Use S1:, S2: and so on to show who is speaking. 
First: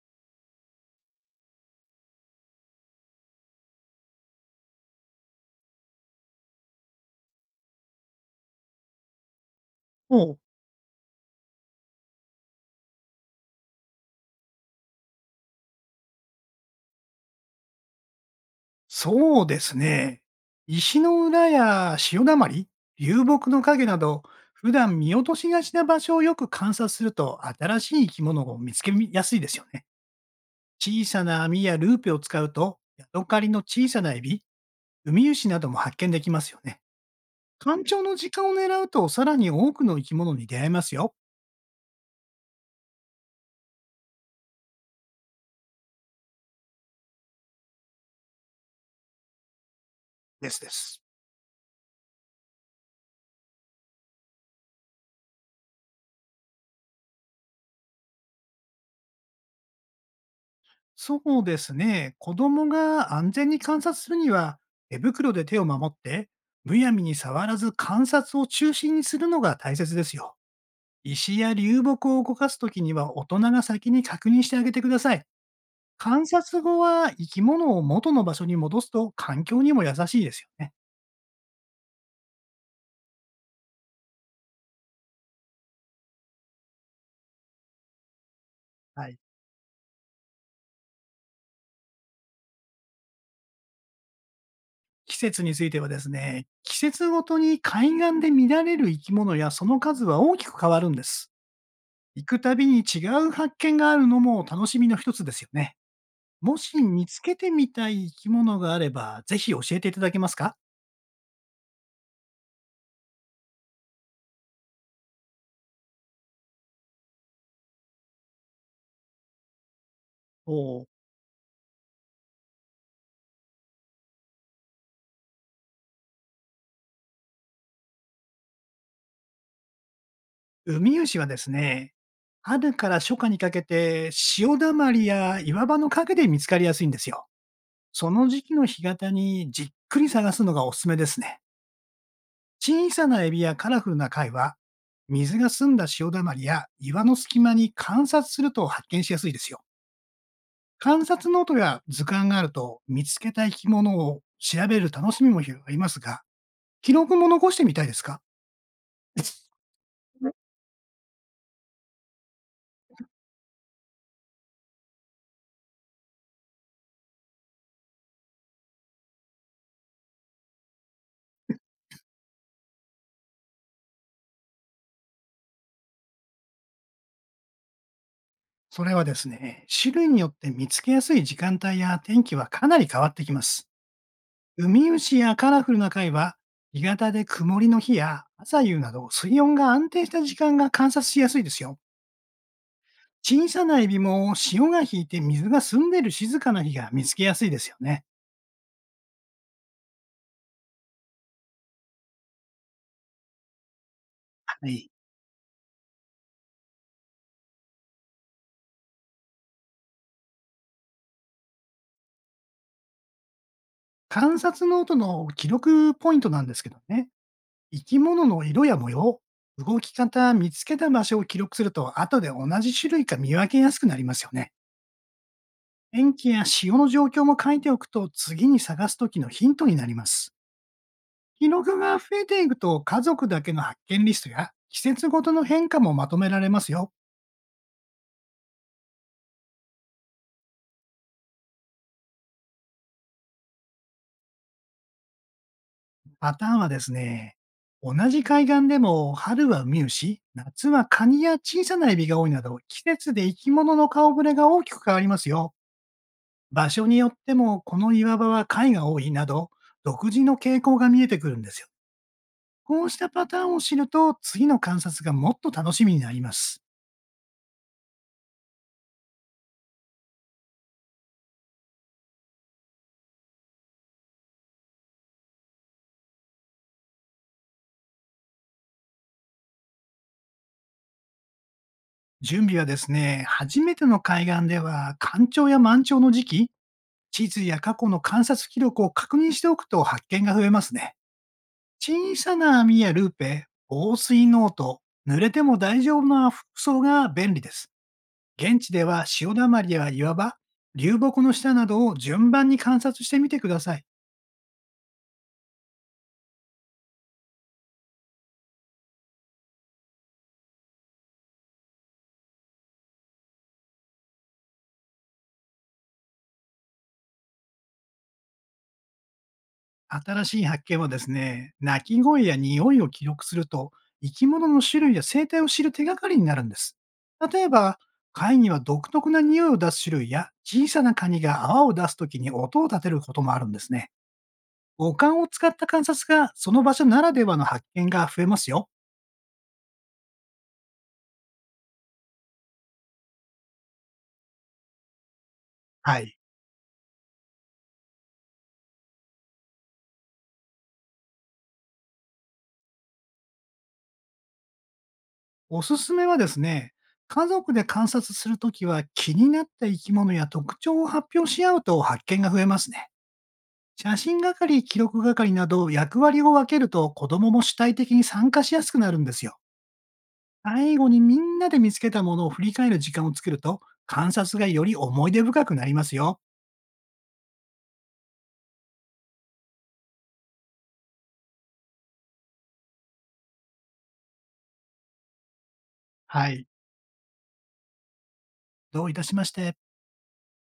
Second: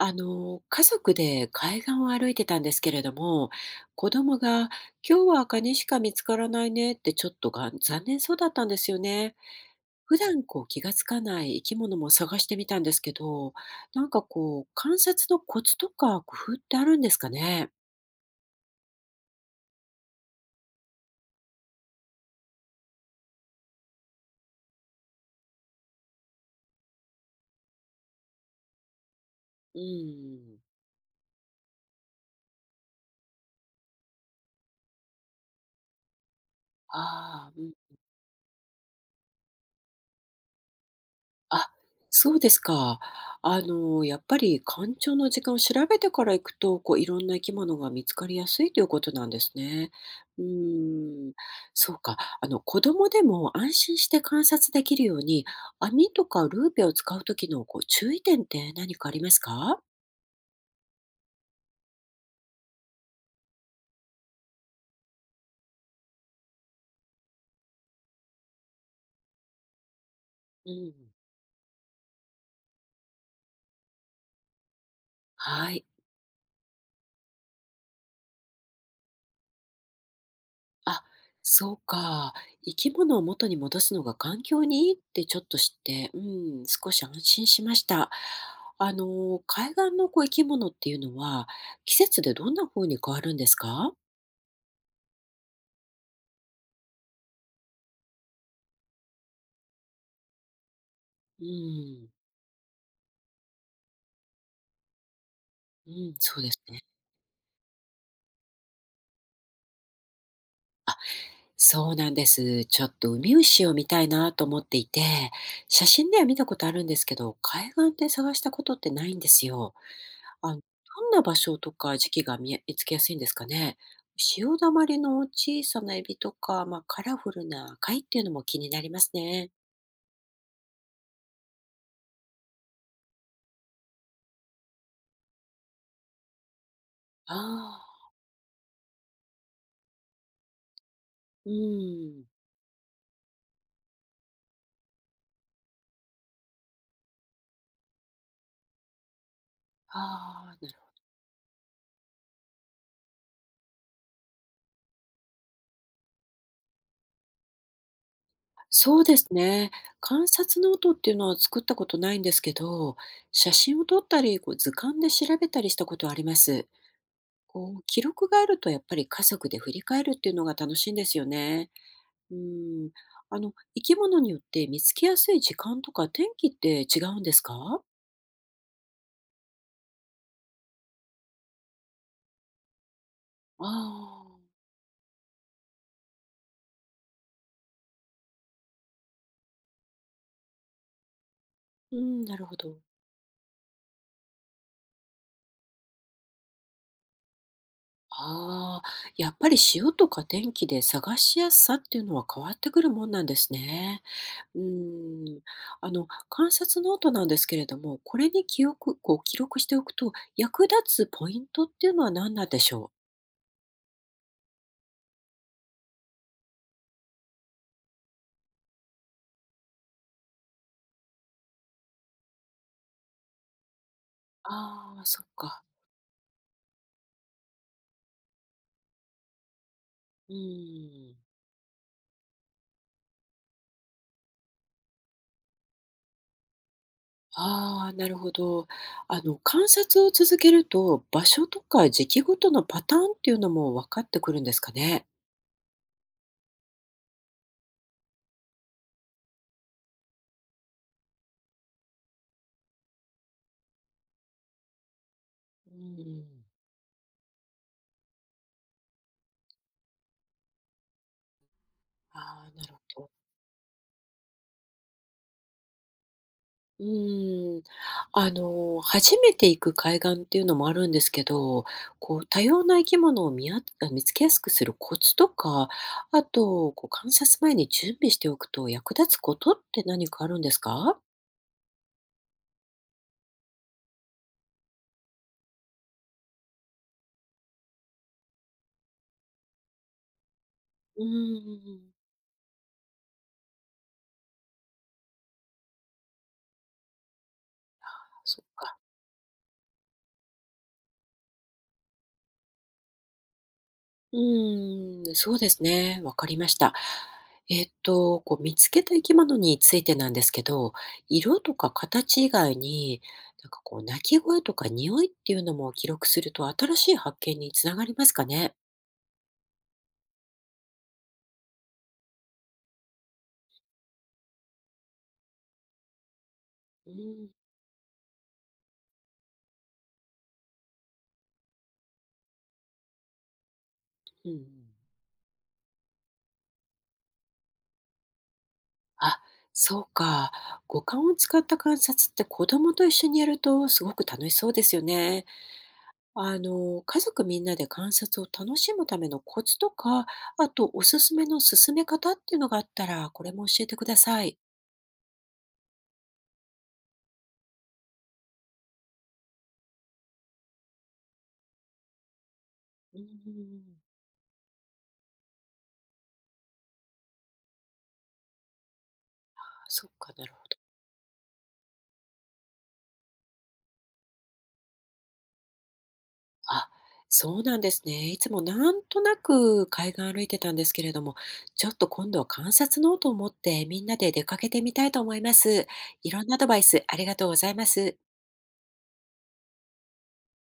S1: 家族で海岸を歩いてたんですけれども、子供が今日はカニしか見つからないねってちょっとが残念そうだったんですよね。
S2: お、
S1: 普
S2: う。
S1: 段こう気がつかない生き物も探してみたんですけど、なんかこう観察のコツとか工夫ってあるんですかね。
S2: そうですね。石の裏や潮だまり、流木の影など、普段見落としがちな場所をよく観察すると、新しい生き物を見つけやすいですよ
S1: う
S2: ね。
S1: ん。
S2: 小さな網やルーペを使うと、ヤドカリの小さなエビ、ウミウシなども発見できますよね。
S1: ああ、うん。
S2: 干潮の時間を狙うと、さらに多くの生き物に出会えますよ。
S1: あ、そうですか。やっぱり干潮の時間を調べてから行くと、こういろんな生き物が見つかりやすいということなんですね。うー
S2: ですです。
S1: ん、そうか。子供でも安心して観察できるように、網とかルーペを使う時のこう注意点って何かありますか？
S2: そうですね。子供が安全に観察するには、手袋で手を守って、むやみに触らず観察を中心にするのが大切ですよ。
S1: うん。
S2: 石や流木を動かすときには大人が先に確認してあげてください。
S1: はい。
S2: 観察後は生き物を元の場所に戻すと環境にも優しいですよね。
S1: あ、そうか。生き物を元に戻すのが環境にいいってちょっと知って、うん、少し安心しました。
S2: はい。
S1: 海岸のこう生き物っていうのは、季節でどんな風に変わるんですか。
S2: 季節についてはですね、季節ごとに海岸で見られる生き物やその数は大きく変わるんです。
S1: うん、
S2: 行くたびに違う発見があるのも楽しみの一つですよね。
S1: うん、そうで
S2: も
S1: す
S2: し
S1: ね。
S2: 見つけてみたい生き物があれば、ぜひ教えていただけますか？
S1: そうなんです。ちょっとウミウシを見たいなと思っていて、写真では見たことあるんですけど、海岸で探したことってないんですよ。
S2: お。
S1: どんな場所とか時期が見え見つけやすいんですかね？潮だまりの小さなエビとか、まあ、カラフルな貝っていうのも気になりますね。
S2: ウミウシはですね、春から初夏にかけて潮だまりや岩場の陰で見つかりやすいんですよ。
S1: あ
S2: そ
S1: あ、
S2: の時期の干潟にじっくり探すのがおすすめですね。
S1: うん。
S2: 小さなエビやカラフルな貝は、水が澄んだ潮だまりや岩の隙間に観察すると発見しやすいですよ。
S1: ああ、なるほど。
S2: 観察ノートや図鑑があると見つけた生き物を調べる楽しみも広がりますが、記録も残してみたいですか？
S1: そうですね。観察ノートっていうのは作ったことないんですけど、写真を撮ったり、こう図鑑で調べたりしたことはあります。こう記録があるとやっぱり家族で振り返るっていうのが楽しいんですよね。うん。生き物によって見つけやすい時間とか天気って違うんですか？
S2: それはですね、種類によって見つけやすい時間帯や天気はかなり変わってきま
S1: あ
S2: す。
S1: あ。
S2: ウミウシやカラフルな貝は、日型で曇りの日や朝夕など水温が安定した時間が観察しやすいですよ。
S1: うん、なるほど。
S2: 小さなエビも潮が引いて水が澄んでる静かな日が見つけやすいですよね。
S1: ああ、やっぱり潮とか天気で探しやすさっていうのは変わってくるもんなんですね。うー
S2: はい。
S1: ん。観察ノートなんですけれども、これに記憶こう記録しておくと、役立つポイントっていうのは何なんでしょう？
S2: 観察ノートの記録ポイントなんですけどね。生き物の色や模様、動き方、見つけた場所を記録すると、後で同じ種類か見分けやすくなりますよね。
S1: ああ、そっか。
S2: 天気や潮の状況も書いておくと、次に探す時のヒントになりま
S1: う
S2: す。
S1: ーん。
S2: 記録が増えていくと、家族だけの発見リストや、季節ごとの変化もまとめられますよ。
S1: ああ、なるほど。観察を続けると、場所とか時期ごとのパターンっていうのも分かってくるんですかね。
S2: パターンはですね、同じ海岸でも、春はウミウシ、夏はカニや小さなエビが多いなど、季節で生き物の顔ぶれが大きく変わりますよ。
S1: うん、
S2: 場所によっても、この岩場は貝が多いなど、独自の傾向が見えてくるんですよ。
S1: ああ、なるほ
S2: こうした
S1: ど。
S2: パターンを知ると、次の観察がもっと楽しみになります。
S1: うん。初めて行く海岸っていうのもあるんですけど、こう、多様な生き物を見あ見つけやすくするコツとか、あと、こう、観察前に準備しておくと役立つことって何かあるんですか。
S2: 準備はですね、初めての海岸では、干潮や満潮の時期、地図や過去の観察記録を確認しておくと発見が増えますね。
S1: うん。
S2: 小さな網やルーペ、防水ノート、濡れても大丈夫な服装が便利です。
S1: そっ
S2: 現地
S1: か。
S2: では潮だまりや岩場、流木の下などを順番に観察してみてください。
S1: うーん、そうですね。わかりました。こう見つけた生き物についてなんですけど、色とか形以外に、なんかこう鳴き声とか匂いっていうのも記録すると新しい発見につながりますかね。
S2: 新しい発見はですね、鳴き声や匂いを記録すると、生き物の種類や生態を知る手がかりになるんです。
S1: うん、
S2: 例えば、貝には独特な匂いを出す種類や、小さなカニが泡を出すときに音を立てることもあるんですね。
S1: うんうん。
S2: 五感を使った観察が、その場所ならではの発見が増えますよ。
S1: あ、そうか。五感を使った観察って子供と一緒にやるとすごく楽しそうですよね。
S2: はい。
S1: 家族みんなで観察を楽しむためのコツとか、あとおすすめの進め方っていうのがあったら、これも教えてください。
S2: おすすめはですね、家族で観察するときは気になった生き物や特徴を発表し合うと発見が増えますね。
S1: うーん、
S2: 写真係、記録係など役割を分けると子供も主体的に参加しやすくなるんですよ。
S1: あそっか、なるほど。
S2: 最後にみんなで見つけたものを振り返る時間を作ると、観察がより思い出深くなりますよ。
S1: あ、そうなんですね。いつもなんとなく海岸歩いてたんですけれども、ちょっと今度は観察ノートを持ってみんなで出かけてみたいと思います。いろん
S2: は
S1: なア
S2: い。
S1: ドバイスありがとうございます。
S2: どういたしまして。